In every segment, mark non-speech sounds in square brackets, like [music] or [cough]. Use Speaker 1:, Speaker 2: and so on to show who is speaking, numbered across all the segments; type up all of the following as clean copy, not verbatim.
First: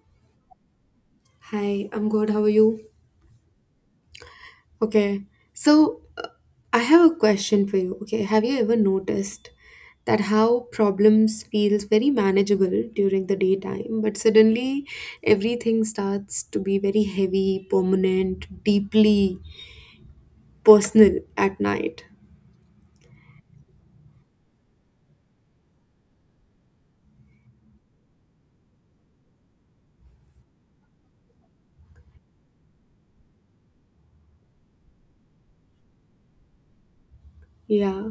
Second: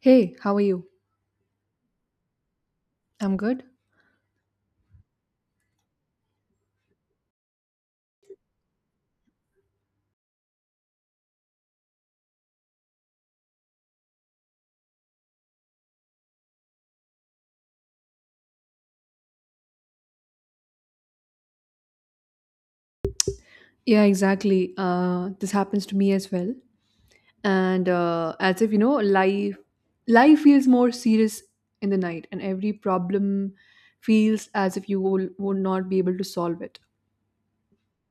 Speaker 1: Hey, how are you?
Speaker 2: Hi, I'm good. How are you?
Speaker 1: I'm good.
Speaker 2: Okay. So, I have a question for you. Okay. Have you ever noticed that how problems feels very manageable during the daytime, but suddenly everything starts to be very heavy, permanent, deeply personal at night?
Speaker 1: Yeah, exactly. This happens to me as well. And as if you know, life feels more serious in the night, and every problem feels as if you would not be able to solve it.
Speaker 2: Yeah.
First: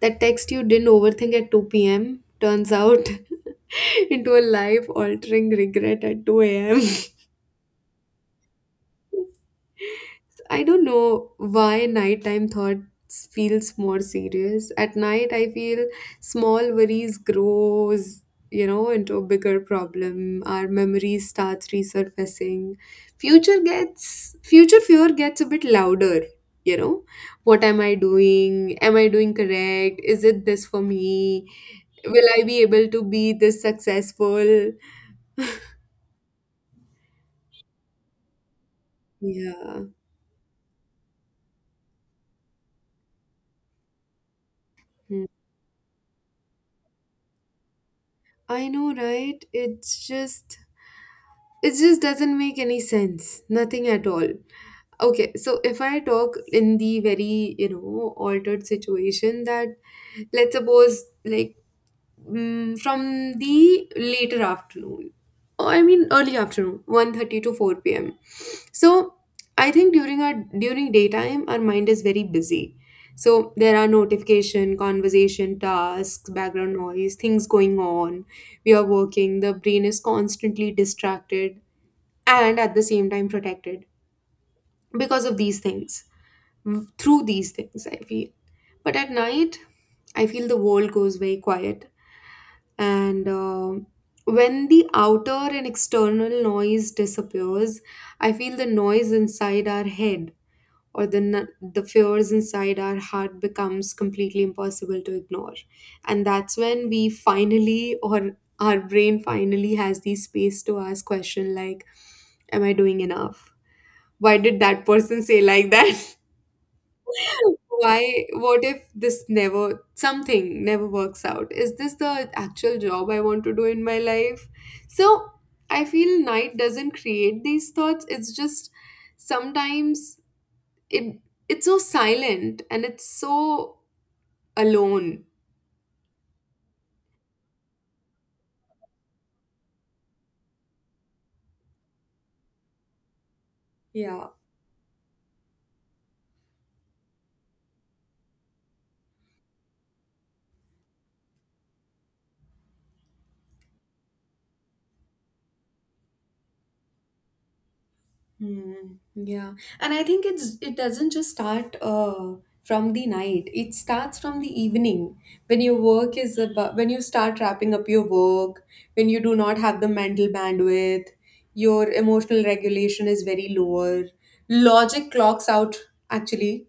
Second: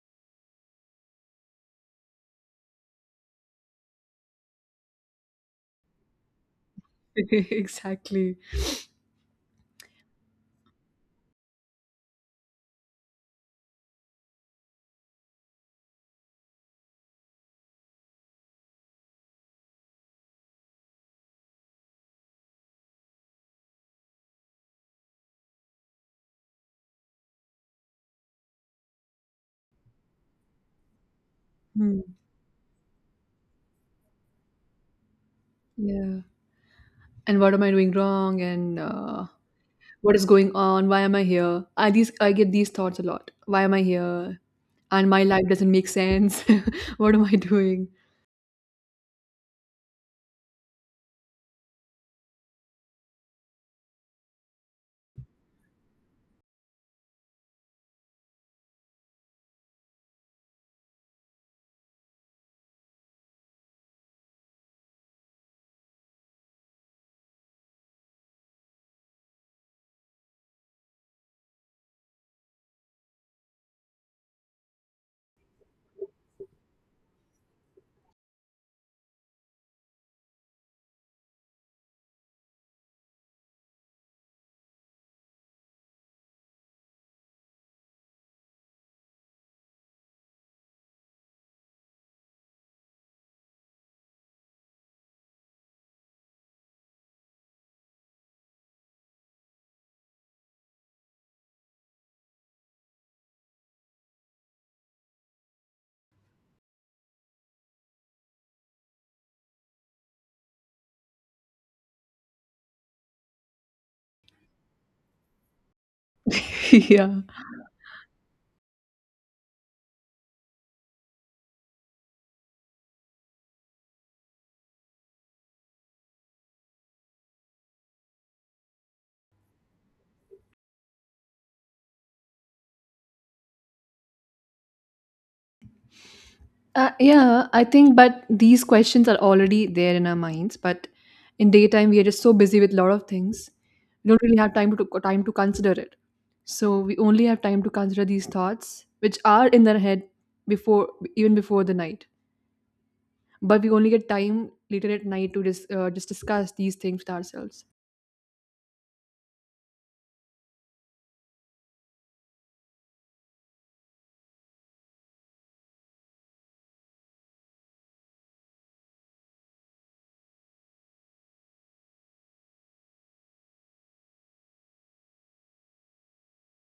Speaker 2: That text you didn't overthink at 2 p.m. turns out [laughs] into a life altering regret at 2 a.m. [laughs]
Speaker 1: [laughs] exactly.
Speaker 2: I don't know why nighttime thoughts feels more serious. At night, I feel small worries grows, into a bigger problem. Our memories start resurfacing. Future fear gets a bit louder. You know, what am I doing? Am I doing correct? Is it this for me?
Speaker 1: Hmm.
Speaker 2: Will I be able to be this successful?
Speaker 1: Yeah. And what am I doing wrong? And
Speaker 2: Yeah.
Speaker 1: what is going on? Why am I here? I get these thoughts a lot. Why am I here? And my
Speaker 2: Hmm.
Speaker 1: life doesn't make sense. [laughs] what am I doing?
Speaker 2: I know, right? It just doesn't make any sense. Nothing at all. Okay, so if I talk in the very, altered situation that, let's suppose, like, from the later afternoon, or I mean early afternoon, 1:30 to 4 p.m. So I think during daytime, our mind is very busy. So there are notification, conversation, tasks, background noise, things going on. We are working. The brain is constantly distracted and at the same time protected because of these things, through these things I feel. But at night, I feel the world goes very quiet. And when the outer and external noise disappears, I feel the noise inside our head, or the fears inside our heart becomes completely impossible to ignore. And that's when we finally, or our brain finally has the space to ask question like, am I doing enough? Why did that person say like that?
Speaker 1: [laughs] yeah.
Speaker 2: [laughs] Why, what if this never, something never works out? Is this the actual job I want to do in my life? So I feel night doesn't create these thoughts. It's just sometimes it it's so silent and it's so alone.
Speaker 1: Yeah, I think, but these questions are already there in our minds. But in daytime, we are just so busy with a lot of things, we don't
Speaker 2: Yeah.
Speaker 1: really have time to consider it. So we only have time to consider these thoughts, which are in their head before, even before the night. But we only get time later at night to just discuss these things with ourselves.
Speaker 2: Hmm. Yeah, and I think it doesn't just start from the night. It starts from the evening when your work is about, when you start wrapping up your work, when you do not have the mental bandwidth, your emotional regulation is very lower. Logic clocks out actually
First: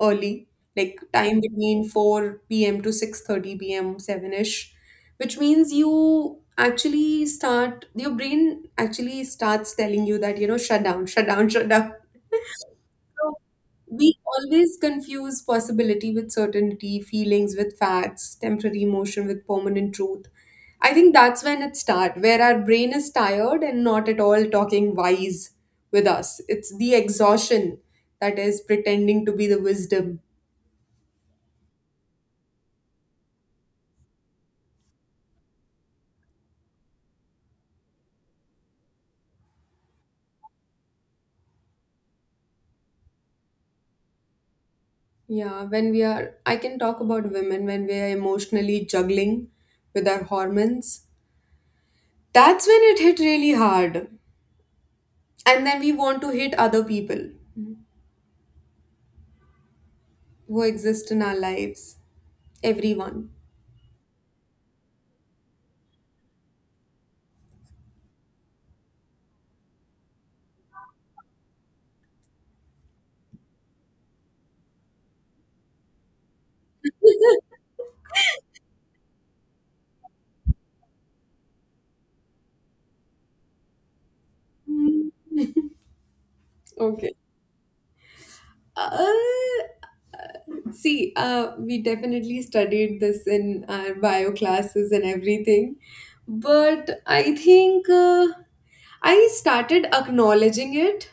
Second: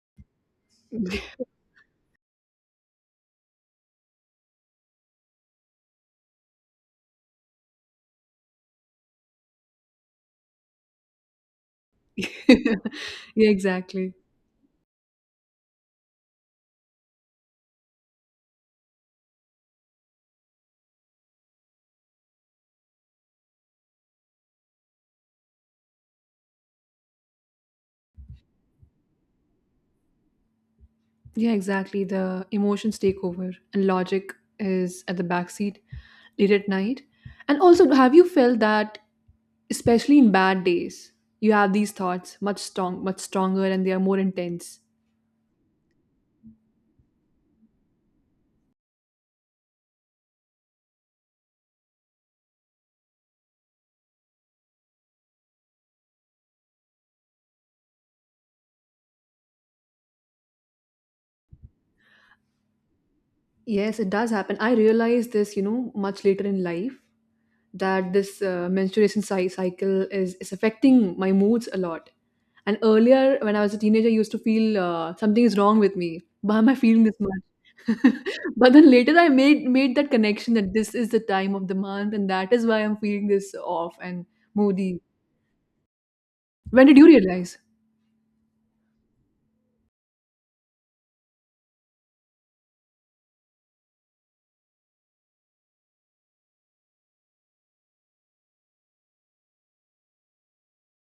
Speaker 2: early, like
Speaker 1: [laughs] yeah,
Speaker 2: time between 4 p.m. to 6:30 p.m., 7-ish, which means you actually start, your brain actually starts telling you that, shut down, [laughs] shut down. So
Speaker 1: exactly.
Speaker 2: we always confuse possibility with certainty, feelings with facts, temporary emotion with permanent truth. I think that's when it starts, where our brain is tired and not at all talking wise with us. It's the exhaustion that is pretending to be the wisdom.
Speaker 1: Yeah, exactly. The emotions take over, and logic is at the backseat, late at night? And also, have you felt that, especially in bad days, you have these thoughts much stronger, and they are more intense?
Speaker 2: Yeah, when we are, I can talk about women when we are emotionally juggling with our hormones. That's when it hit really hard. And then we want to hit other people who exist in our lives. Everyone.
Speaker 1: Yes, it does happen. I realized this, you know, much later in life that this cycle is affecting my moods a lot. And earlier, when I was a teenager, I used to feel something is wrong with me. Why am I feeling this much? [laughs] but then later, I made that connection that this is the time of the month, and that is why I'm feeling this off and moody.
Speaker 2: Mm.
Speaker 1: When did you
Speaker 2: Okay.
Speaker 1: realize?
Speaker 2: Uh, See, we definitely studied this in our bio classes and everything. But I think I started acknowledging it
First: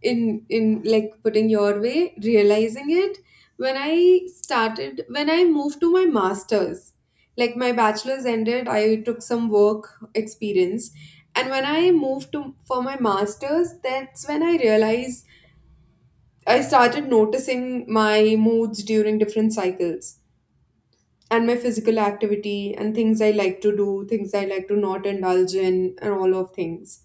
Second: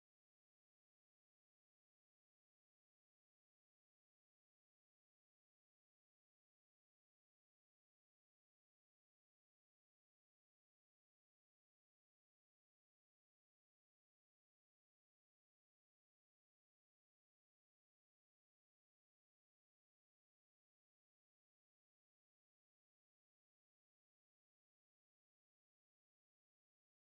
Speaker 2: in like putting your way, realizing it when I moved to my masters. Like my bachelor's ended, I took some work experience, and when I moved to for my masters, that's when I realized I started noticing my moods during different cycles and my physical activity and things I like to do, things I like to not indulge in, and all of things.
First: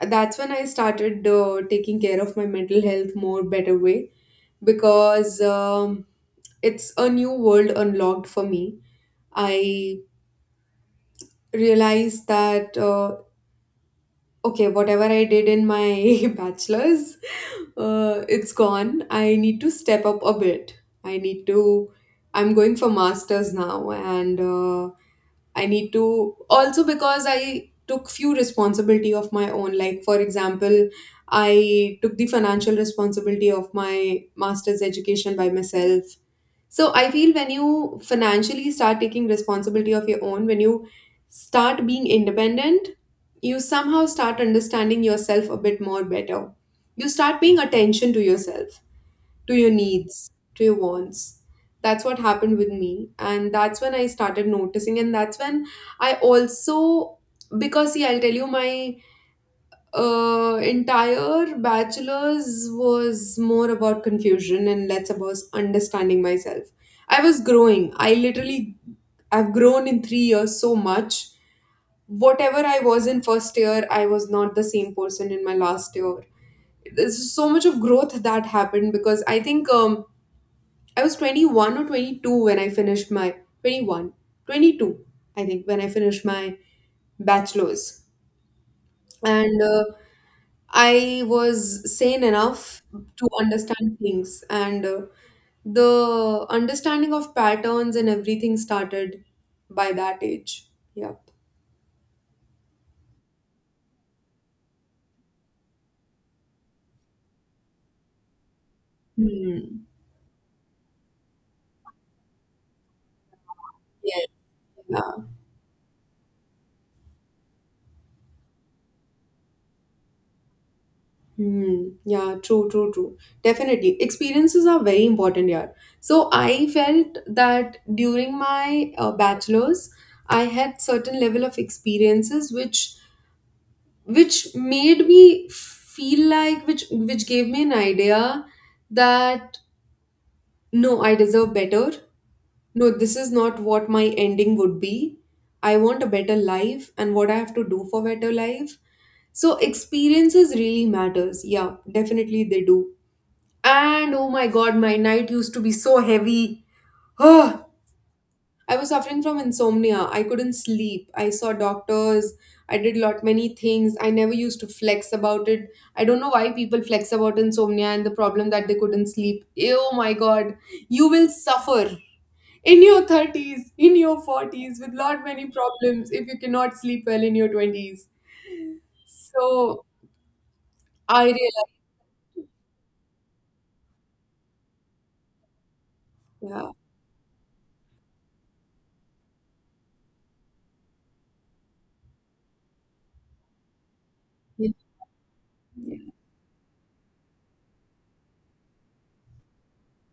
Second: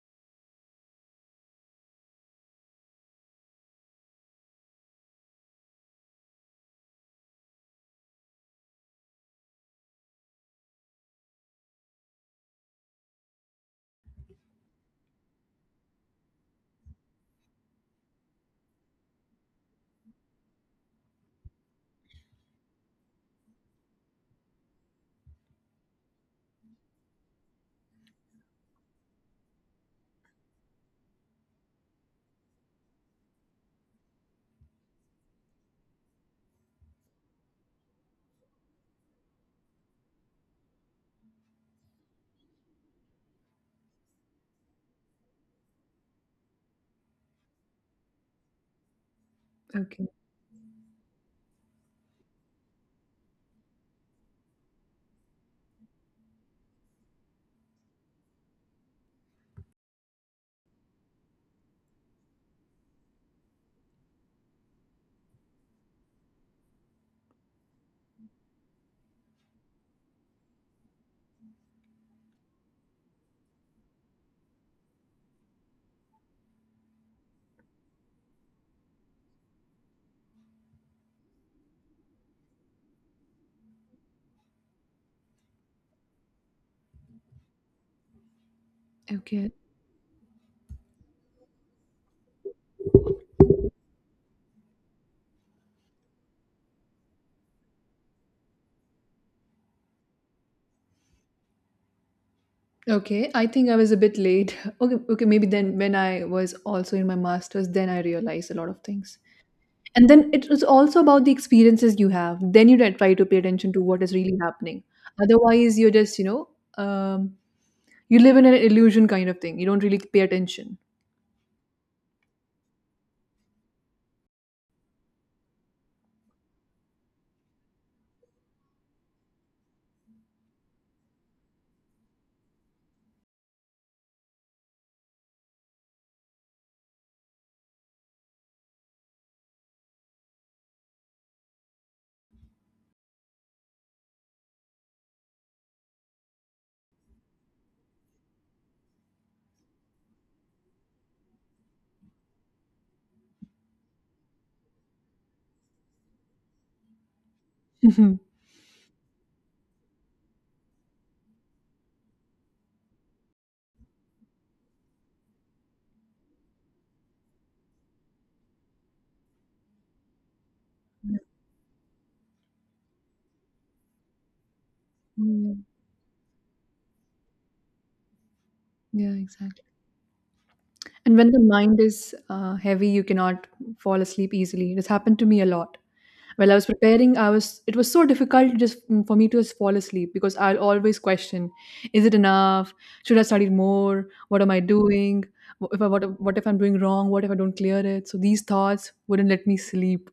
Speaker 2: That's when I started taking care of my mental health more better way because it's a new world unlocked for me. I realized that okay, whatever I did in my [laughs] bachelor's, it's gone. I need to step up a bit. I need to, I'm going for master's now, and I need to also because I took few responsibility of my own. Like for example, I took the financial responsibility of my master's education by myself. So I feel when you financially start taking responsibility of your own, when you start being independent, you somehow start understanding yourself a bit more better. You start paying attention to yourself, to your
Speaker 1: Okay,
Speaker 2: needs, to your wants. That's what happened with me. And that's when I started noticing. And that's when I also, because see, I'll tell you my entire bachelor's was more about confusion and less about understanding myself. I was growing. I literally, I've grown in 3 years so much. Whatever I was in first year, I was not the same person in my last year. There's so much of growth that happened because I think I was 21 or 22 when I finished my 21, 22. I think, when I finished my bachelor's.
Speaker 1: okay,
Speaker 2: And I was sane enough to understand things, and the understanding of patterns and everything started by that age. Yep.
Speaker 1: okay. I think I was a bit late. [laughs] Okay. Maybe then when I was also in my master's, then I realized a lot of things.
Speaker 2: Hmm.
Speaker 1: And then it was also about the experiences you have. Then you don't try to pay attention to what is
Speaker 2: Yeah.
Speaker 1: really happening.
Speaker 2: Yeah.
Speaker 1: Otherwise, you're just, you know, um, you live in an illusion kind of thing. You don't really pay attention.
Speaker 2: Hmm. Yeah. True. True. True. Definitely, experiences are very important. Yeah. So I felt that during my bachelor's, I had certain level of experiences which made me feel like which gave me an idea that no, I deserve better. No, this is not what my ending would be. I want a better life and what I have to do for better life. So experiences really matters. Yeah, definitely they do. And oh my God, my night used to be so heavy. Oh,
Speaker 1: [laughs] yeah,
Speaker 2: I was suffering from insomnia. I couldn't sleep. I saw doctors. I did lot many things. I never used to flex about it. I don't know why people flex about insomnia and the problem that they couldn't sleep. Oh my God, you will suffer in your 30s, in your 40s with lot many
Speaker 1: yeah,
Speaker 2: problems if you cannot sleep well in your 20s,
Speaker 1: yeah, exactly.
Speaker 2: so
Speaker 1: And
Speaker 2: I
Speaker 1: when the
Speaker 2: realize.
Speaker 1: mind is heavy, you cannot fall asleep easily. It has happened to me a lot. While I was
Speaker 2: Yeah,
Speaker 1: preparing, I was it was so difficult just for me to just fall asleep because I'll always question: Is it enough? Should I study more? What am I
Speaker 2: yeah.
Speaker 1: doing? Wh- If I what if I'm doing wrong? What if I don't clear it? So these thoughts wouldn't let me sleep.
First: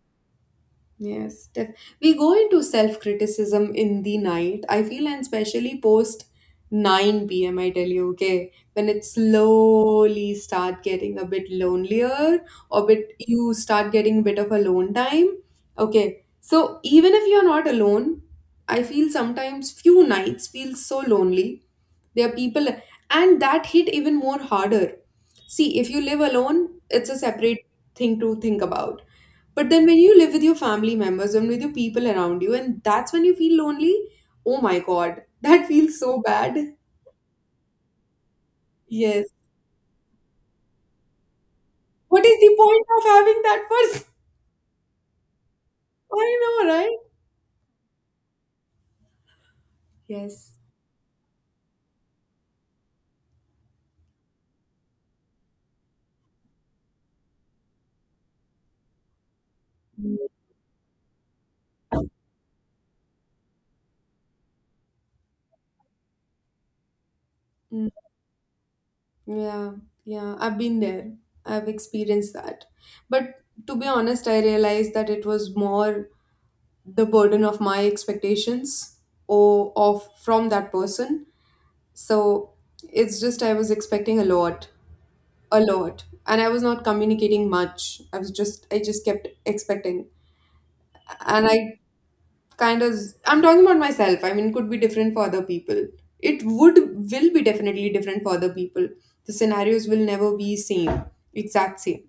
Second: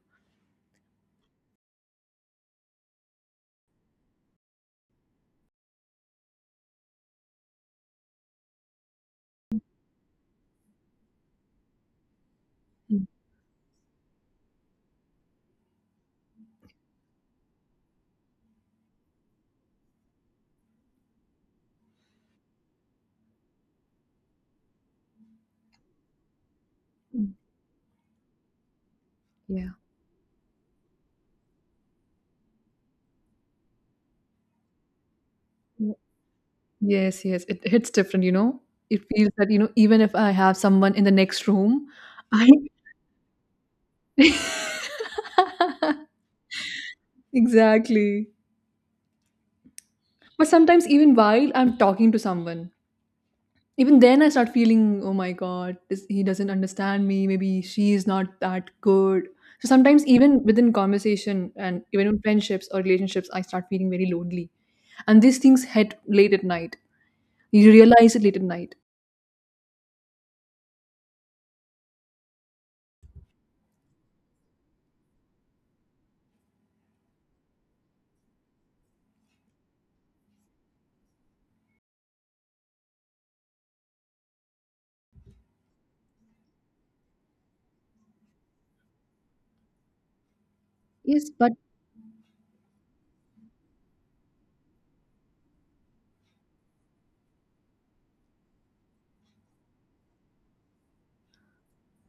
Speaker 2: Yes, we go into self criticism in the night. I feel, and especially post 9 p.m., I tell you, okay, when it slowly start getting a bit lonelier, or
Speaker 1: Mhm.
Speaker 2: bit you start getting a bit of alone time. Okay, so even if you're not alone, I feel sometimes few nights feel so lonely. There are people, and that hit even more harder. See, if you live alone, it's a separate thing to think about. But
Speaker 1: Yeah.
Speaker 2: then when you live with your family members and with your people around you, and that's when you feel lonely, oh my God, [laughs] that
Speaker 1: Yeah.
Speaker 2: feels so bad.
Speaker 1: Yes, yes. It hits different, you know. It
Speaker 2: Yes.
Speaker 1: feels that, you know, even if I have someone in the next room,
Speaker 2: What is
Speaker 1: I
Speaker 2: the point of having that person?
Speaker 1: [laughs]
Speaker 2: I know, right?
Speaker 1: Exactly. But
Speaker 2: Yes.
Speaker 1: sometimes, even while I'm talking to someone, even then I start feeling, oh my god, he doesn't understand me. Maybe she is not that good. So sometimes, even within conversation and even in friendships or relationships, I start feeling very lonely. And these things hit late at night. You
Speaker 2: Mm.
Speaker 1: realize it late at night.
Speaker 2: Yeah. Yeah. I've been there. I've experienced that. But to be honest, I realized that it was more the burden of my expectations, or of from that person. So it's just I was expecting a lot, a lot, and I was not communicating much. I just kept expecting.
Speaker 1: Yes,
Speaker 2: And
Speaker 1: but
Speaker 2: I kind of I'm talking about myself. I mean, it could be different for other people. It would will be definitely different for other people. The scenarios will never be same, exact same.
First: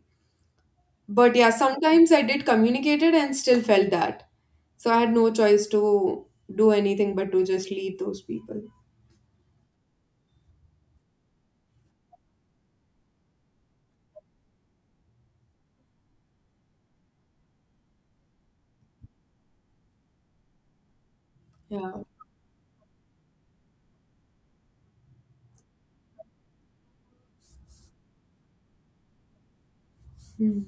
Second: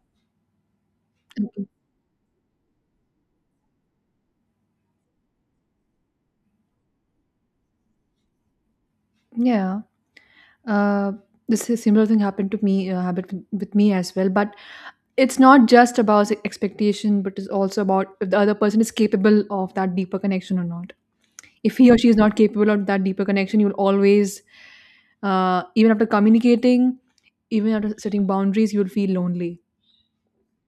Speaker 2: But yeah, sometimes I did communicate it and still felt that, so I had no choice to do anything but to just leave those people.
Speaker 1: yeah. Uh, this is similar thing happened with me as well. But it's not just about expectation, but it's also about if the other person is capable of that deeper connection or not. If he
Speaker 2: Yeah.
Speaker 1: or she is not capable of that deeper connection, you will always, even after communicating, even after setting boundaries, you will feel lonely.
Speaker 2: Hmm.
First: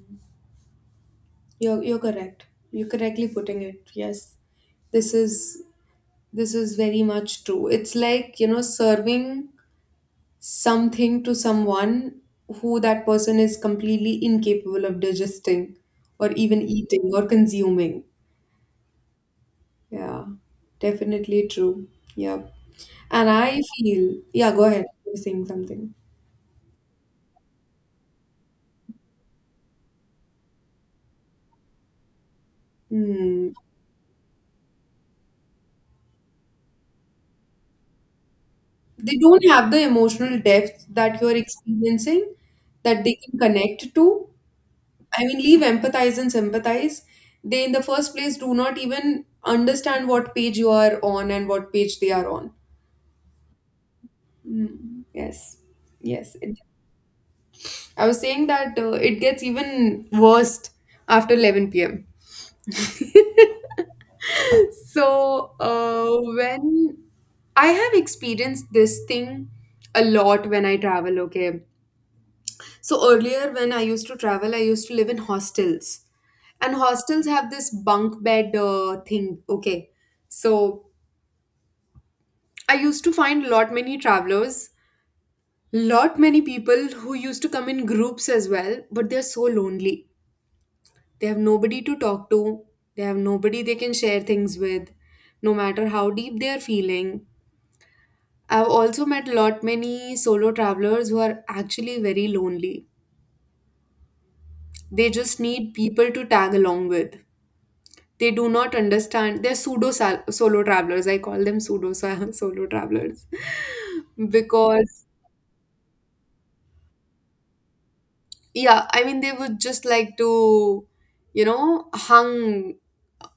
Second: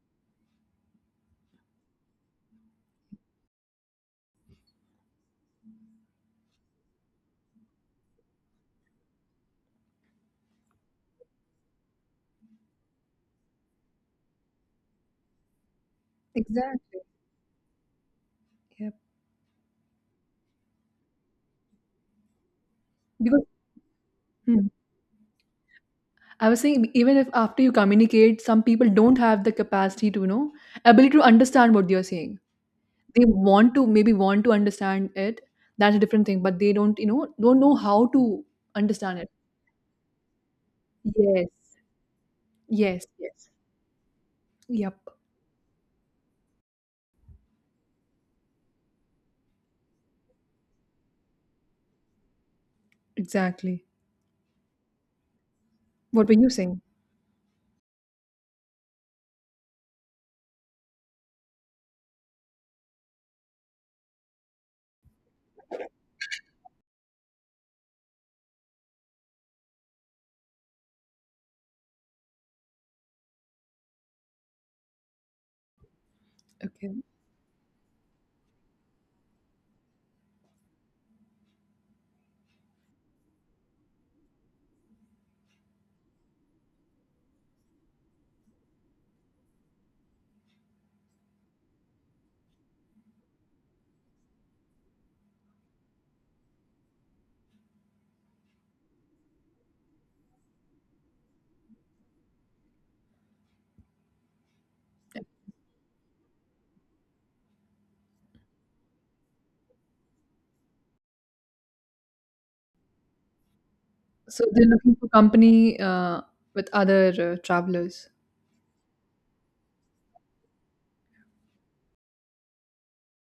Speaker 2: You're correct. You're correctly putting it. Yes. This is This is very much true. It's like, serving something to someone who that person is completely incapable of digesting, or even
Speaker 1: Exactly.
Speaker 2: eating or consuming.
Speaker 1: Yeah.
Speaker 2: Yeah, definitely true. Yep. And
Speaker 1: Because
Speaker 2: I feel, yeah, go
Speaker 1: hmm,
Speaker 2: ahead. You're saying something.
Speaker 1: I was saying, even if after you communicate, some people don't have the capacity to, you know, ability to understand what you're saying. They
Speaker 2: Hmm.
Speaker 1: want to maybe want to understand it. That's a different thing, but they don't, you know, don't know how to
Speaker 2: They
Speaker 1: understand it.
Speaker 2: don't have the emotional depth that you're
Speaker 1: Yes.
Speaker 2: experiencing that
Speaker 1: Yes,
Speaker 2: they can
Speaker 1: yes.
Speaker 2: connect to.
Speaker 1: Yep,
Speaker 2: I mean, leave empathize and sympathize. They, in the first place, do not even understand what page you are on and what page they are on.
Speaker 1: exactly.
Speaker 2: Mm, yes,
Speaker 1: What were
Speaker 2: yes.
Speaker 1: you saying?
Speaker 2: I was saying that it gets even worse after 11 p.m. So, when I have experienced this thing a lot when I travel, okay. So, earlier when I used to travel, I used to live in hostels, and
Speaker 1: Okay.
Speaker 2: hostels have this bunk bed thing, okay. So, I used to find lot many travelers, lot many people who used to come in groups as well, but they're so lonely. They have nobody to talk to, they have nobody they can share things with, no matter how deep they are feeling. I've also met lot many solo travelers who are actually very lonely. They just need people to tag along with. They do not understand. They're pseudo solo travelers. I call them pseudo sa- [laughs] solo travelers [laughs]
Speaker 1: So they're looking
Speaker 2: because
Speaker 1: for company with other travelers.
Speaker 2: Yeah, I mean they would just like to, hung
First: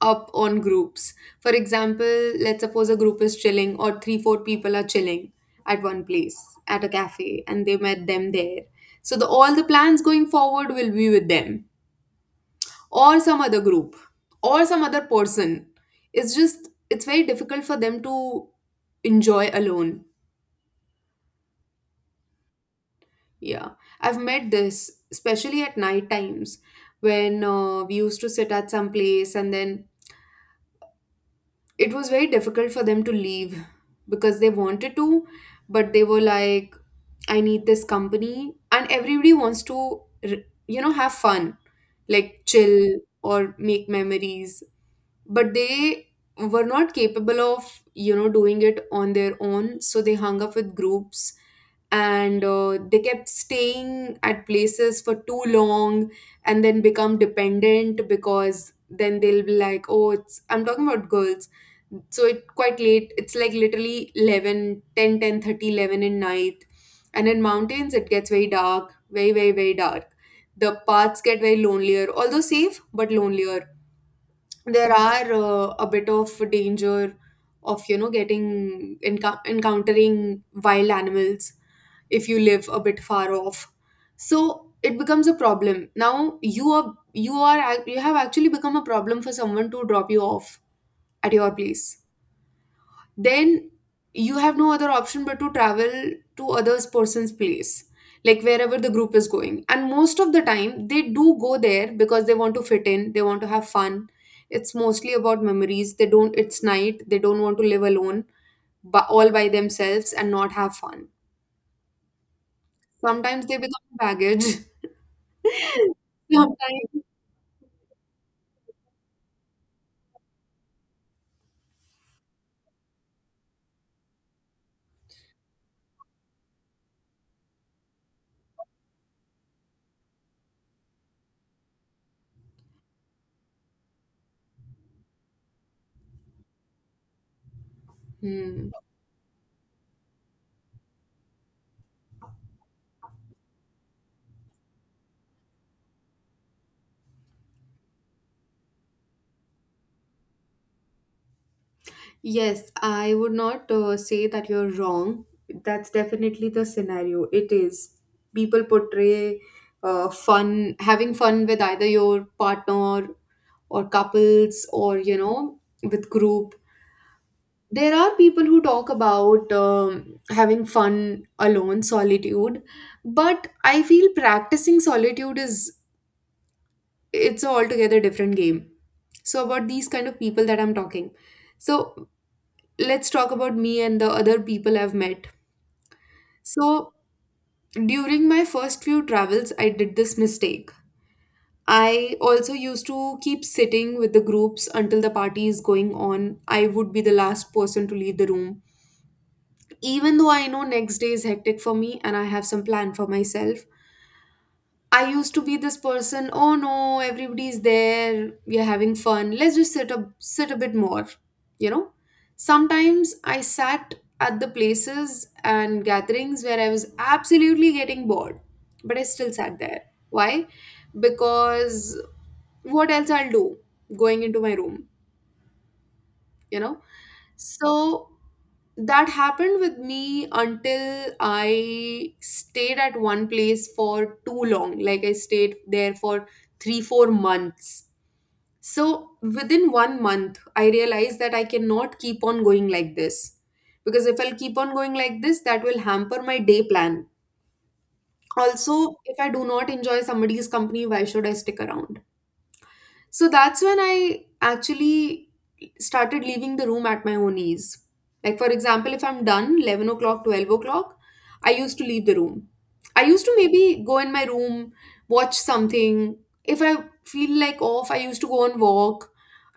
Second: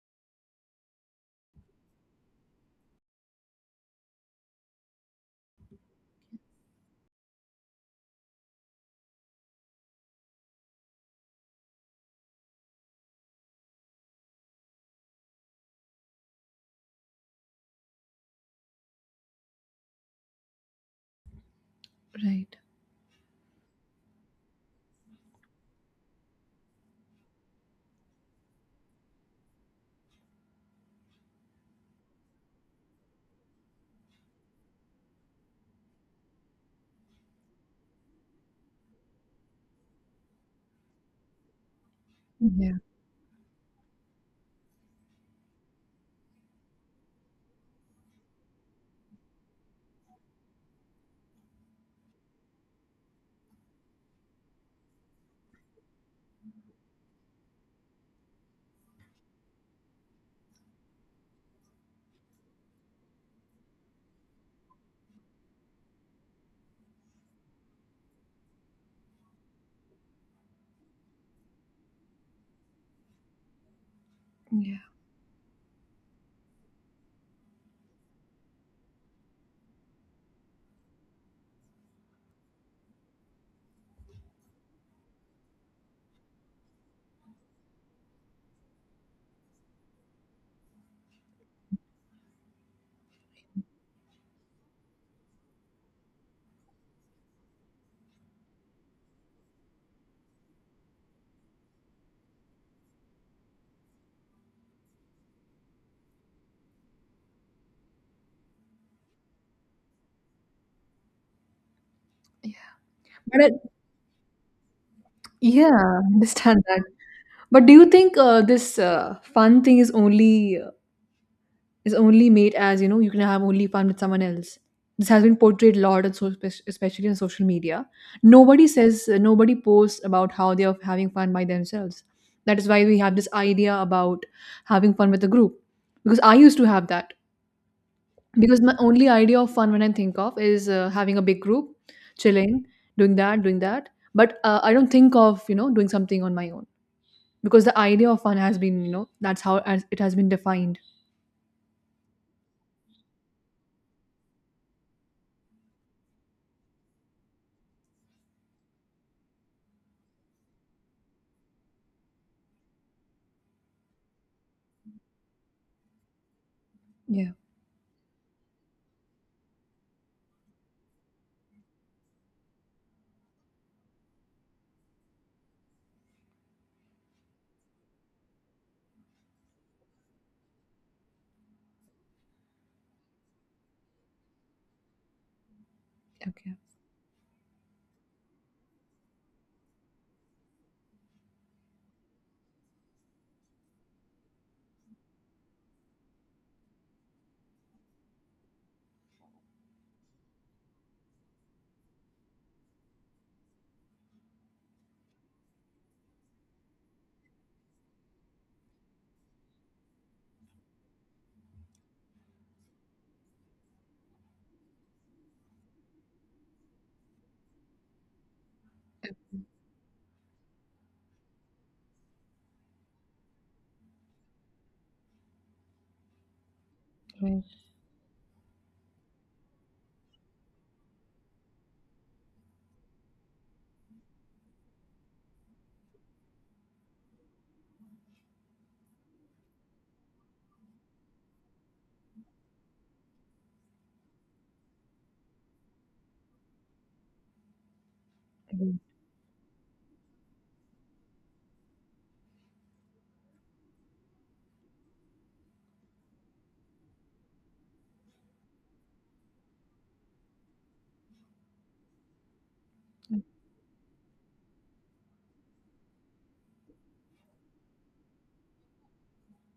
Speaker 2: up on groups. For example, let's suppose a group is chilling or three four people are chilling at one place, at a cafe, and they met them there. So the all the plans going forward will be with them, or some other group, or some other person. It's very difficult for them to enjoy alone.
Speaker 1: Right.
Speaker 2: Yeah, I've met this, especially at night times when we used to sit at some place and then it was very difficult for them to leave. Because they wanted to, but they were like, I need this company. And everybody wants to, r- have fun, like
Speaker 1: Yeah.
Speaker 2: chill or make memories, but they were not capable of doing it on their own, so they hung up with groups. And they kept staying at places for too long, and then become dependent, because then they'll be like, oh, it's I'm talking about girls. So it quite late. It's like literally 11, ten, 10:30, 11 10 in night. And in mountains it gets very dark, very very very dark. The paths get very lonelier, although safe, but lonelier.
Speaker 1: Yeah.
Speaker 2: There are a bit of danger of getting encountering wild animals if you live a bit far off. So it becomes a problem. Now you are you have actually become a problem for someone to drop you off at your place. Then you have no other option but to travel to other person's place, like wherever the group is going. And most of the time they do go there because they want to fit in, they want to have fun. It's mostly about memories. They don't It's night, they don't want to live alone, but all by themselves, and not have fun.
Speaker 1: Yeah. But
Speaker 2: Sometimes they become baggage.
Speaker 1: yeah, I
Speaker 2: [laughs]
Speaker 1: understand that.
Speaker 2: Sometimes.
Speaker 1: But do you think this fun thing is only made as you know you can have only fun with someone else, this has been portrayed a lot, and so especially on social media, nobody says, nobody posts about how they are having fun by themselves. That is why we have this idea about having fun with a group, because I used to have that. Because
Speaker 2: Hmm.
Speaker 1: my only idea of fun when I think of is having a big group chilling, doing that. But I don't think of you know doing something on my own, because the idea of fun has been you know that's how as it has been defined.
Speaker 2: Yes, I would not say that you're wrong. That's definitely the scenario. It is. People portray fun, having fun, with either your partner or couples or, you know, with group.
Speaker 1: Yeah,
Speaker 2: There are people who talk about having fun alone, solitude, but I feel practicing solitude is, it's a altogether different game. So about these kind of people that I'm talking. So let's talk about me and the other people I've met.
Speaker 1: okay,
Speaker 2: So, during my first few travels, I did this mistake. I also used to keep sitting with the groups until the party is going on. I would be the last person to leave the room. Even though I know next day is hectic for me and I have some plan for myself, I used to be this person, oh no, everybody's there, we're having fun. Let's just sit a bit more, you know? Sometimes I sat at the places and gatherings where I was absolutely getting bored, but I still sat there. Why? Because what else I'll do, going into my room, you know?
Speaker 1: right.
Speaker 2: So that happened with me until I stayed at one place for too long. Like I stayed there for three, 4 months. So within one month, I realized that I cannot keep on going like this. Because if I'll keep on going like this, that will hamper my day plan. Also, if I do not enjoy somebody's company, why should I stick around? So that's when I actually started leaving the room at my own ease. Like, for example, if I'm done 11 o'clock, 12 o'clock, I used to leave the room. I used to maybe go in my room, watch something. If I feel like off, I used to go and walk.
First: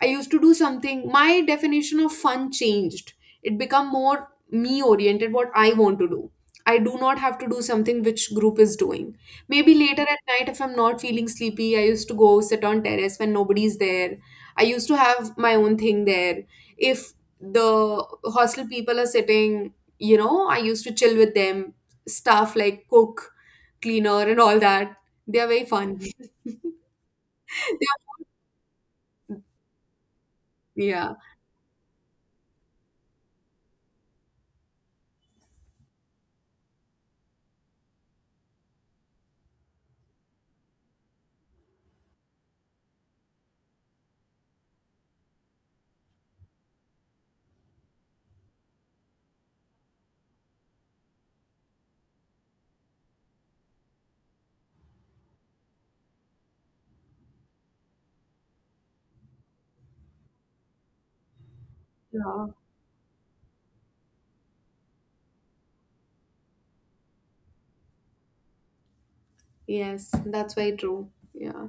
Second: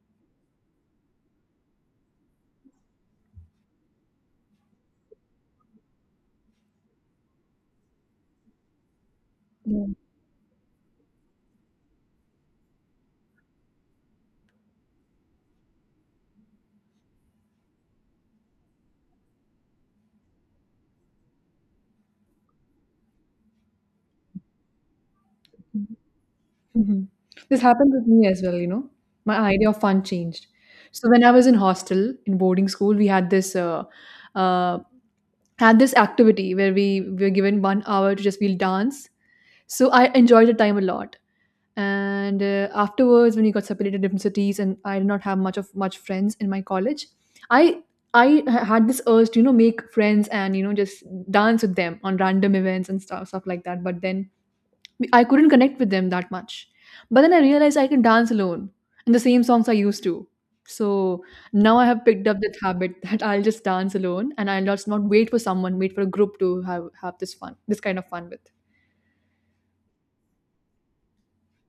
Speaker 2: I used to do something. My definition of fun changed. It become more me oriented, what I want to do. I do not have to do something which group is doing. Maybe
Speaker 1: Yeah.
Speaker 2: later at night, if I'm not feeling sleepy, I used to go sit on terrace when nobody's there. I used to have my own thing there. If the hostel people are sitting, you know, I used to chill with them. Stuff like cook, cleaner, and all that. They are very fun. [laughs]
Speaker 1: Mhm. This
Speaker 2: They
Speaker 1: happened
Speaker 2: are-
Speaker 1: with me as well, you know. My idea of fun changed. So
Speaker 2: Yeah.
Speaker 1: when I was in hostel in boarding school, we uh, had this activity where we were given 1 hour to just we'll dance. So I enjoyed the time a lot. And afterwards, when we got separated in different cities, and I did not have much friends in my college, I had this urge to you know make friends and you know just dance with them on random events and stuff like that. But then I couldn't connect with them that much. But then I realized I can dance alone in the same songs I used to. So now I have picked up
Speaker 2: Yeah.
Speaker 1: that habit [laughs] that I'll just dance alone and I'll just not wait for someone, wait for a group to have this fun, this kind of fun with.
Speaker 2: Yes, that's very true. Yeah.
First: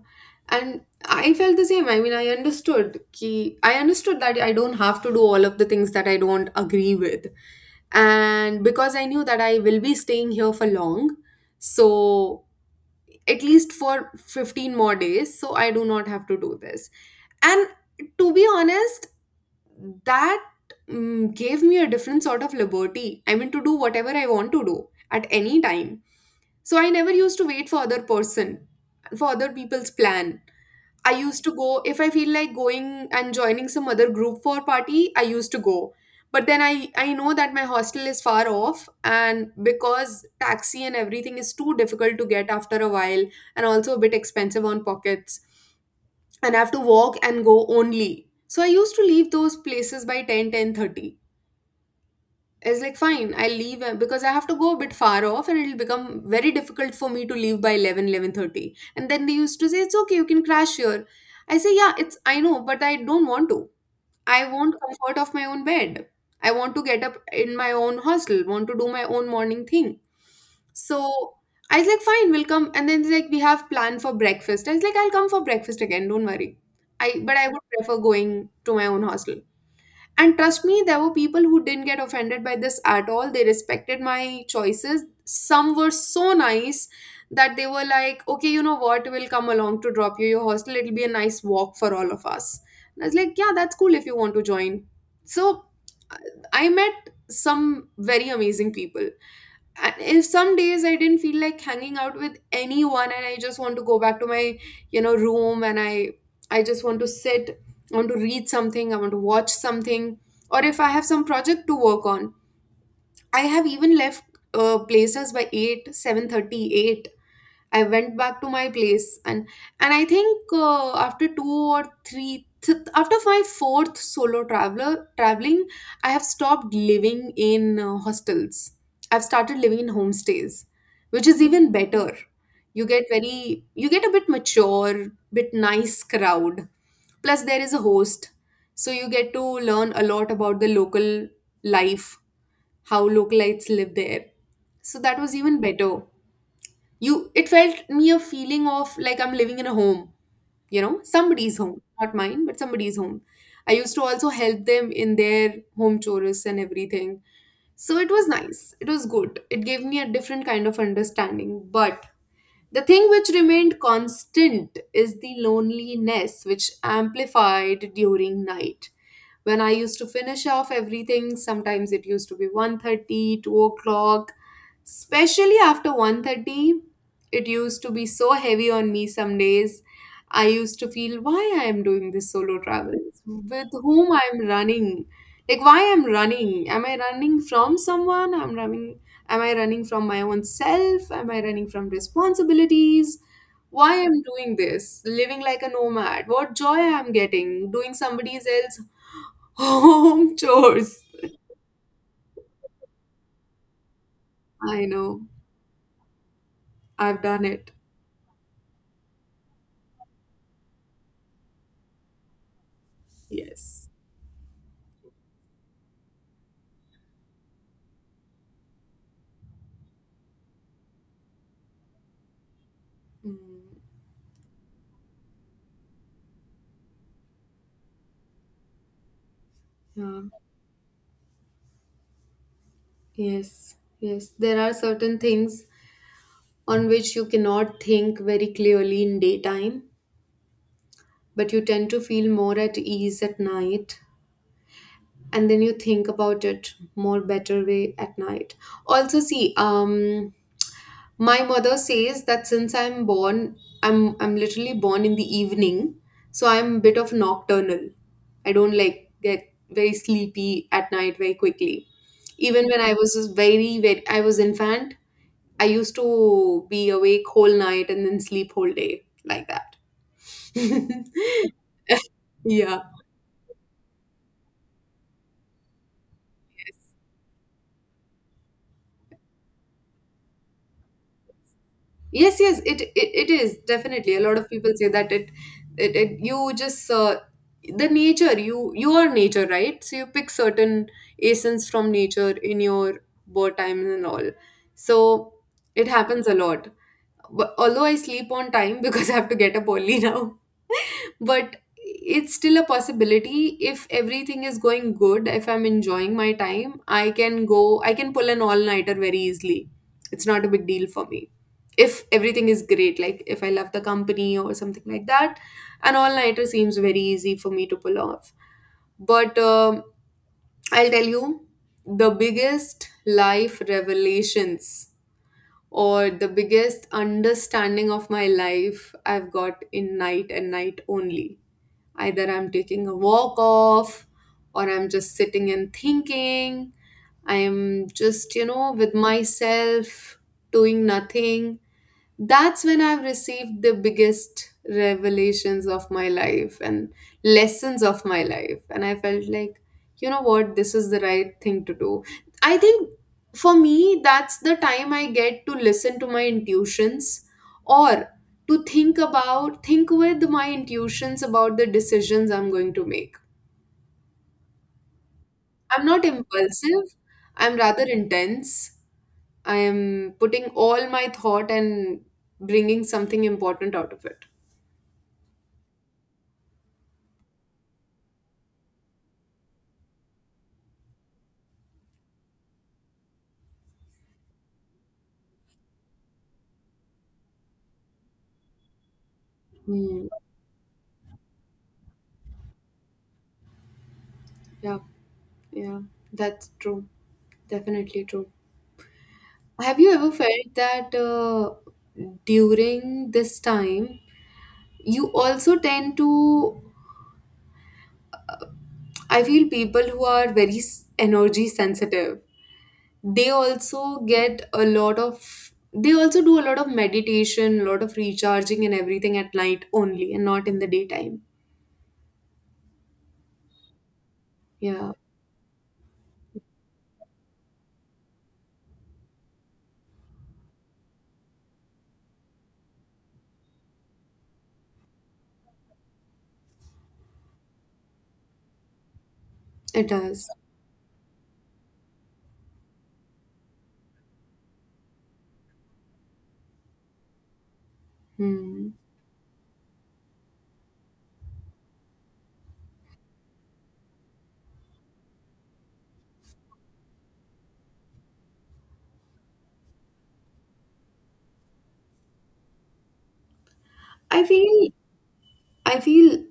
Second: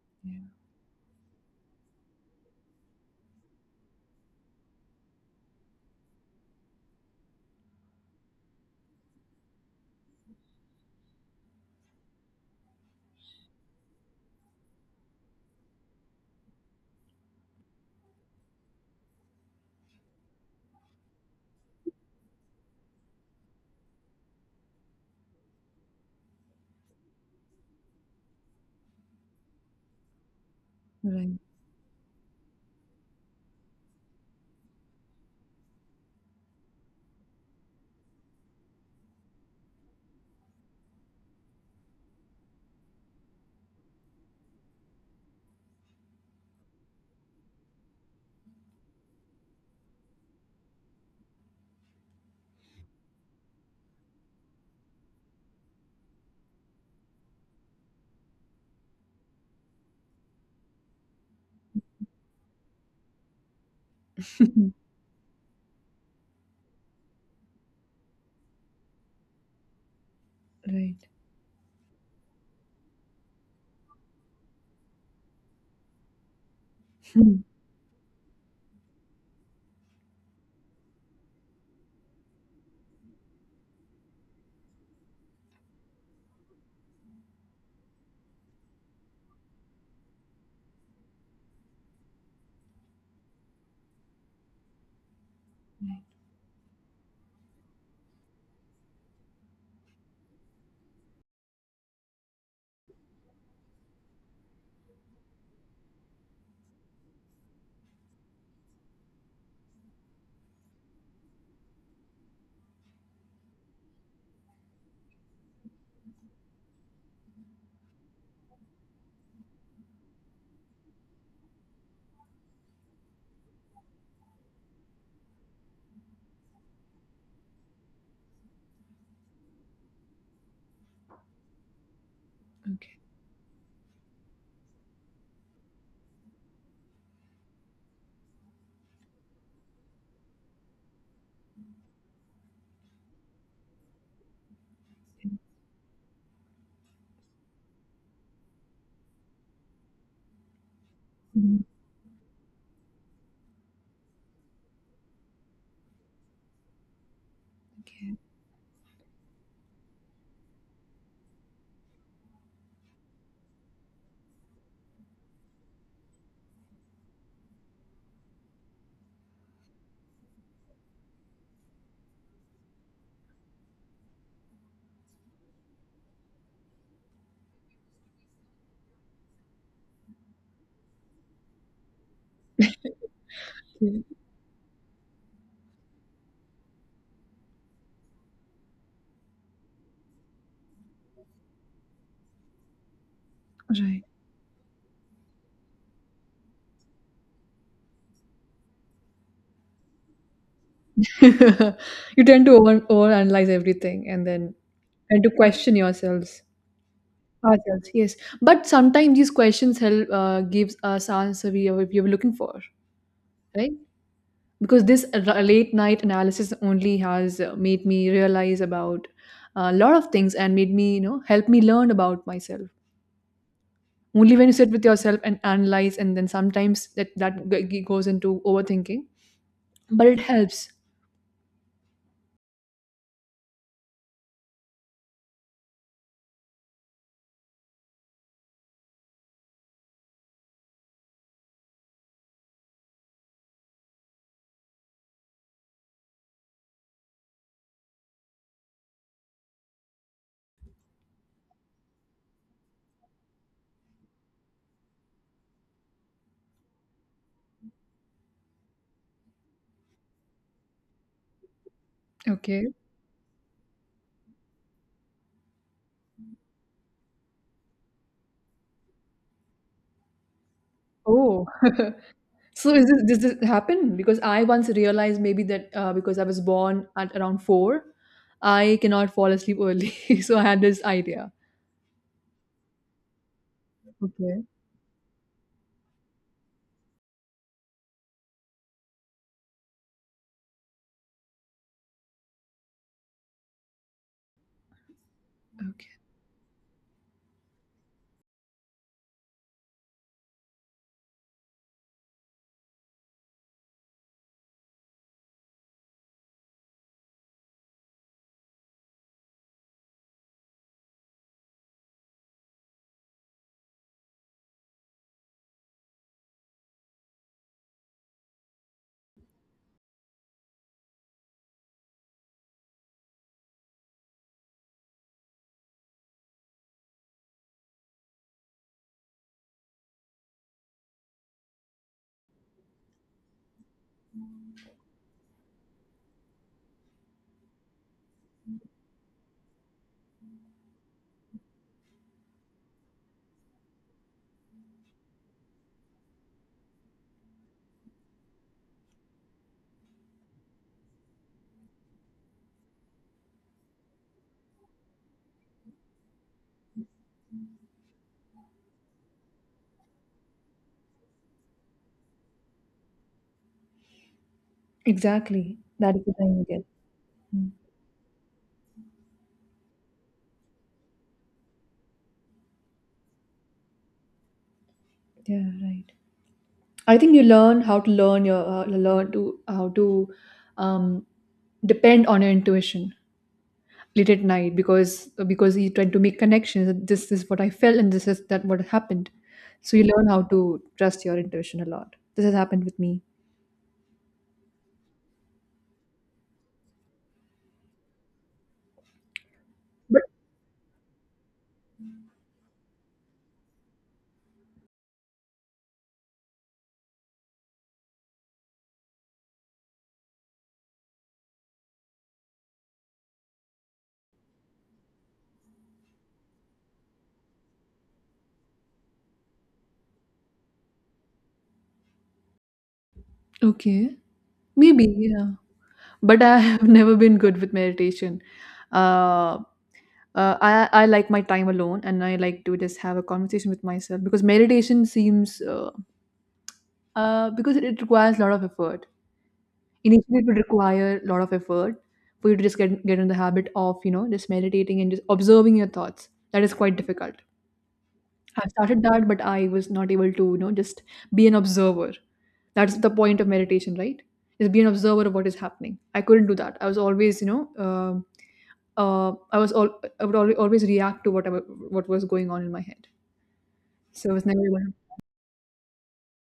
Speaker 2: And I felt the same. I mean, I understood that I don't have to do all of the things that I don't agree with. And because I knew that I will be staying here for long, so at least for 15 more days, so I do not have to do this. And, to be honest, that gave me a different sort of liberty. I mean, to do whatever I want to do at any time. So I never used to wait for other people's plan. I
Speaker 1: Right.
Speaker 2: used
Speaker 1: [laughs]
Speaker 2: to go. If I feel like going and joining some other group for party, I used to go. But then I know that my hostel is far off, and because taxi and everything is too difficult to get after a while, and also a bit expensive on pockets, and I have to walk and go only. So I used to leave those places by 10, 10:30. It's like, fine, I'll leave, because I have to go a bit far off and it'll become very difficult for me to leave by 11, 11:30. And then they used to say, it's okay, you can crash here. I say, yeah, it's I know, but I don't want to. I want comfort of my own bed. I want to get up in my own hostel, want to do my own morning thing. So
Speaker 1: Right.
Speaker 2: I was like, fine, we'll come. And then it's like, we have planned for breakfast. I was like, I'll come for breakfast again, don't worry. i
Speaker 1: Hmm.
Speaker 2: but i would prefer going to my own hostel. And trust me, there were people who didn't get offended by this at all. They respected my choices. Some were so nice that they were like, okay, you know what, we'll come along to drop you your hostel. It'll be a nice walk for all of us. And I was like, yeah, that's cool if you want to join. So I I met some very amazing people. If some days I didn't feel like hanging out with anyone and I just want to go back to my, you know, room, and I just want to sit, I want to read something, I want to watch something, or if I have some project to work on, I have even left places by 8 7:38. I went back to my place. And I think after two or three th- after my fourth solo traveler traveling, I have stopped living in hostels. I've started living in homestays, which is even better. You
Speaker 1: Okay.
Speaker 2: get a bit mature, bit nice crowd. Plus there is a host, so you get to learn a lot about the local life, how localites live there. So that was even better. You it felt me a feeling of like I'm living in a home, you know, somebody's
Speaker 1: Mhm.
Speaker 2: home, not mine, but somebody's home. I used to also help them in their home chores and everything. So it
Speaker 1: Okay.
Speaker 2: was nice. It was good. It gave me a different kind of understanding. But the thing which remained constant is the loneliness which amplified during night. When I used to finish off everything, sometimes it used to be 1:30, 2 o'clock. Especially after 1:30, it used to be so heavy on me some days. I used to feel, why I am doing this solo travel, with
Speaker 1: Yeah.
Speaker 2: whom I am running. Like why I'm running? Am I running from someone? I'm running, am I running from my own self, am I running from responsibilities? Why
Speaker 1: Right.
Speaker 2: I'm doing this, living like a nomad? What joy I'm getting doing somebody else [laughs] home chores.
Speaker 1: [laughs] You tend to overanalyze everything and then
Speaker 2: I know.
Speaker 1: and to question yourselves.
Speaker 2: I've done it.
Speaker 1: Ourselves, yes. But sometimes these questions help gives us answer we are looking for, right?
Speaker 2: Yes.
Speaker 1: Because this late night analysis only has made me realize about a lot of things and made me you know help me learn about myself.
Speaker 2: Mm,
Speaker 1: Only when you sit with yourself and analyze, and then sometimes that goes into overthinking, but it
Speaker 2: yeah.
Speaker 1: helps.
Speaker 2: Yes. Yes, there are certain things on which you cannot think very clearly in daytime, but you tend to feel more at ease at night, and then you think about it more better way at night. Also see, my mother says that since I'm born, I'm literally born in the evening, so I'm a bit of nocturnal. I don't like get very sleepy at night very quickly. Even
Speaker 1: Okay,
Speaker 2: when I was just very very I was infant, I used to be awake whole night and then sleep whole day like that.
Speaker 1: oh. [laughs]
Speaker 2: [laughs]
Speaker 1: So
Speaker 2: Yeah.
Speaker 1: is this does this happen because I once realized maybe that because I was born at around 4, I cannot fall asleep early. [laughs] So I had this idea.
Speaker 2: Yes, yes, it is definitely. A lot
Speaker 1: Okay,
Speaker 2: of people say that it you just the nature, you are nature, right? So you pick certain essence from nature in your birth time and all. So it
Speaker 1: okay,
Speaker 2: happens a lot. But although I sleep on time because [laughs] I have to get up early now, but it's still a possibility. If everything is going good, if I'm enjoying my time, I can go, I can pull an all nighter very easily. It's not a big deal for me if everything is great, like if I love the company or something like that, an all nighter seems very easy for me to pull off. But I'll tell you, the biggest life revelations, or the biggest understanding of my life, I've got in night and night only. Either I'm taking a walk off, or I'm just sitting and thinking. I'm just, you know, with myself, doing nothing. That's when I've received the biggest revelations of my life and lessons of my life. And I felt like, you know what, this is the right thing to do. I think for me, that's the time I get to listen to my intuitions or to think about, think with my intuitions about the decisions I'm going to make.
Speaker 1: exactly.
Speaker 2: I'm
Speaker 1: That is
Speaker 2: not
Speaker 1: the time you get.
Speaker 2: impulsive,
Speaker 1: Mm,
Speaker 2: I'm rather intense. I am putting all my thought and bringing something important out of it.
Speaker 1: yeah, right. I think you learn how to learn to how to um, depend on your intuition late at night, because you try to make connections. That This is what I felt, and this is that what happened. So you
Speaker 2: Mm,
Speaker 1: learn how to trust your intuition a lot. This has happened with me.
Speaker 2: yeah, yeah, that's true. Definitely true. Have you
Speaker 1: But
Speaker 2: ever felt that during this time, you also tend to, I feel people who are very energy sensitive, they also get a lot of, they also do a lot of meditation, a lot of recharging and everything at night only and not in the daytime.
Speaker 1: okay, maybe
Speaker 2: Yeah,
Speaker 1: yeah. But I have [laughs] never been good with meditation. Uh, I I like my time alone, and I like to just have a conversation with myself, because meditation seems because it requires a lot of effort.
Speaker 2: it
Speaker 1: Initially, it
Speaker 2: does.
Speaker 1: would require a lot of effort for you to just get in the habit of you know just meditating and just observing your thoughts. That is quite difficult. I've
Speaker 2: Hmm.
Speaker 1: started that, but I was not able to you know just be an observer. That's the point of meditation, right? Is be an observer of what is happening. I couldn't do that. I was always you know. um I was all, I would always react to whatever what was going on in my head. So I
Speaker 2: I
Speaker 1: was never able
Speaker 2: feel
Speaker 1: to-
Speaker 2: I feel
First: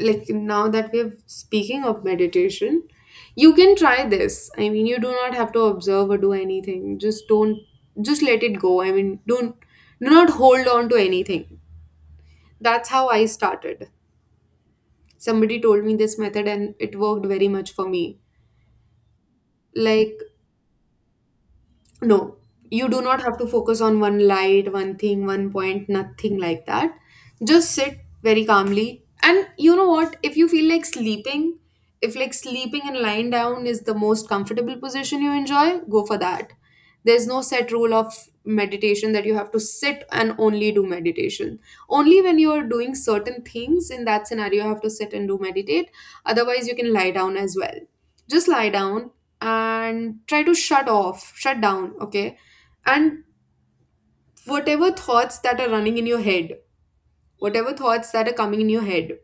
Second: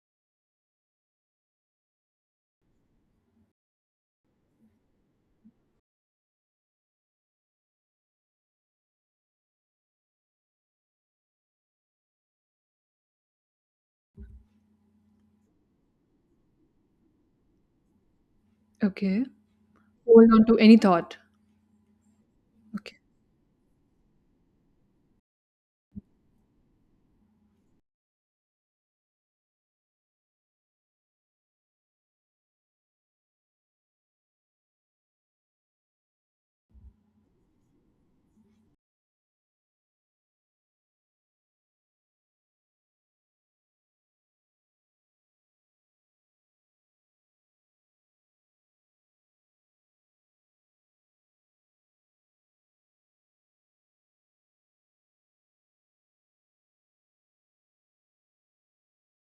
Speaker 2: like now that we're speaking of meditation, you can try this. I mean, you do not have to observe or do anything. Just don't, just let it go. I mean, don't, do not hold on to anything. That's how I started. Somebody told me this method and it worked very much for me.
Speaker 1: okay.
Speaker 2: Like,
Speaker 1: Hold on to any thought.
Speaker 2: no, you
Speaker 1: Okay.
Speaker 2: do not have to focus on one light, one thing, one point, nothing like that. Just sit very calmly. And you know what? If you feel like sleeping, if like sleeping and lying down is the most comfortable position you enjoy, go for that. There's no set rule of meditation that you have to sit and only do meditation. Only when you're doing certain things in that scenario, you have to sit and do meditate. Otherwise, you can lie down as well, just lie down and try to shut off, shut down, okay? And whatever thoughts that are running in your head, whatever thoughts that are coming in your head,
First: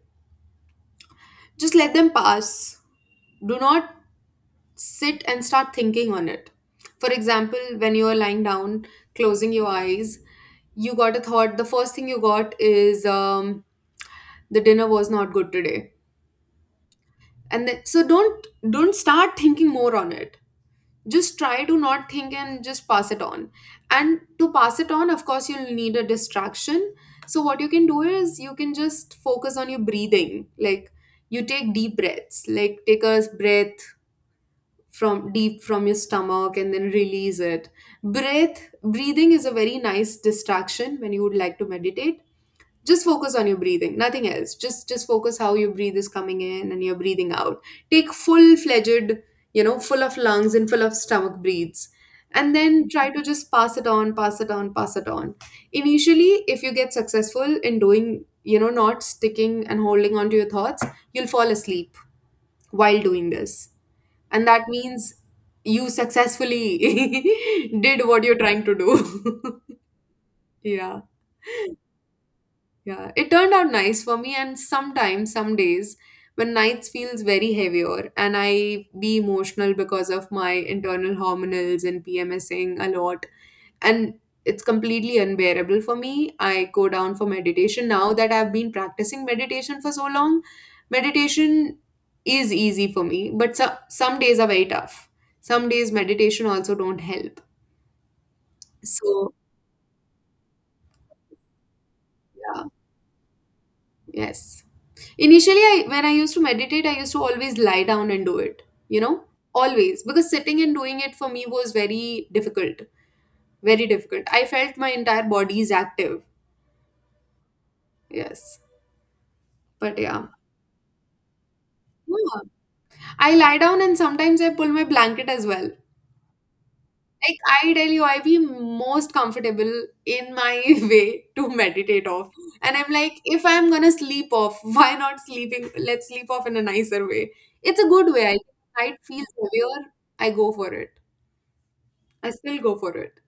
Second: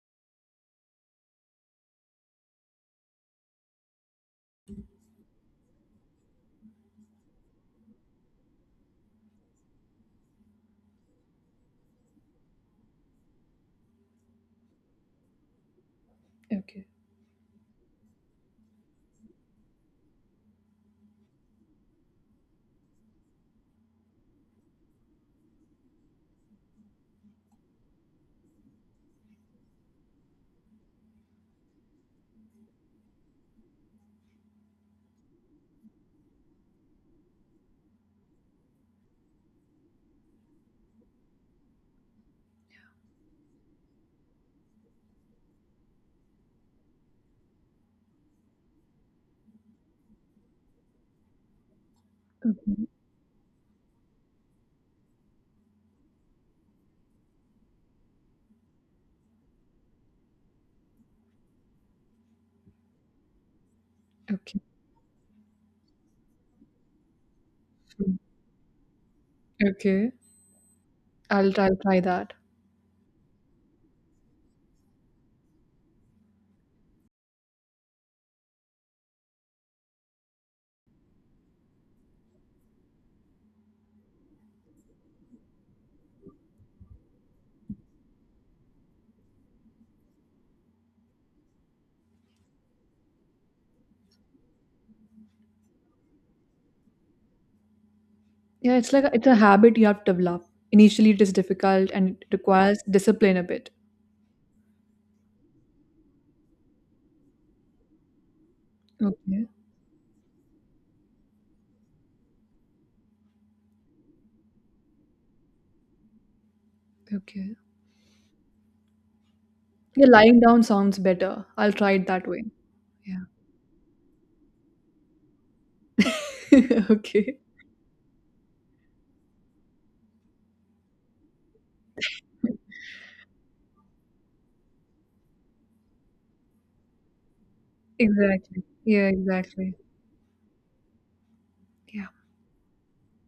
Speaker 2: just let them pass. Do not sit and start thinking on it. For example, when you are lying down, closing your eyes, you got a thought. The first thing you got is the dinner was not good today,
Speaker 1: Okay.
Speaker 2: and then, so don't start thinking more on it, just try to not think and just pass it on. And to pass it on, of course you'll need a distraction. So what you can do is you can just focus on your breathing. Like, you take deep breaths, like take a breath from deep from your stomach and then release it. Breathing is a very nice distraction when you would like to meditate. Just focus on your breathing, nothing else, just focus how your breathe is coming in and you're breathing out. Take full fledged, you know, full of lungs and full of stomach breaths. And
Speaker 1: Okay.
Speaker 2: then try to just pass it on, pass it on, pass it on. Initially, if you get successful in doing, you know, not sticking and holding on to your thoughts, you'll fall asleep while doing this. And
Speaker 1: Okay.
Speaker 2: that means you successfully [laughs] did what you're trying to do. [laughs]
Speaker 1: Okay.
Speaker 2: Yeah.
Speaker 1: I'll try, that.
Speaker 2: Yeah, it turned out nice for me, and sometimes, some days, when nights feels very heavier, and I be emotional because of my internal hormonals and PMSing a lot, and it's completely unbearable for me. I go down for meditation now that I've been practicing meditation for so long. Meditation is easy for me, but so, some days are very tough. Some days meditation also don't help.
Speaker 1: Yeah, it's like it's
Speaker 2: So
Speaker 1: a habit you have to develop. Initially, it is difficult and it
Speaker 2: yeah,
Speaker 1: requires discipline a bit.
Speaker 2: yes. Initially, I when I used to meditate, I used to always lie down and do it, you know,
Speaker 1: Okay,
Speaker 2: always, because sitting and doing it for me was very difficult, very difficult. I felt my entire body is active.
Speaker 1: okay.
Speaker 2: Yes, but
Speaker 1: Yeah,
Speaker 2: yeah.
Speaker 1: lying down sounds better. I'll try it that
Speaker 2: Yeah.
Speaker 1: way. Yeah.
Speaker 2: I lie down and sometimes I pull my blanket as well.
Speaker 1: [laughs]
Speaker 2: Like
Speaker 1: okay.
Speaker 2: I tell you, I be most comfortable in my [laughs] way to meditate off. And I'm like, if I'm gonna sleep off, [laughs] why not sleeping? Let's sleep off in a nicer way. It's a good way. I
Speaker 1: Exactly.
Speaker 2: night
Speaker 1: Yeah,
Speaker 2: feels
Speaker 1: exactly.
Speaker 2: heavier. I go for it.
Speaker 1: Yeah.
Speaker 2: I still go for it.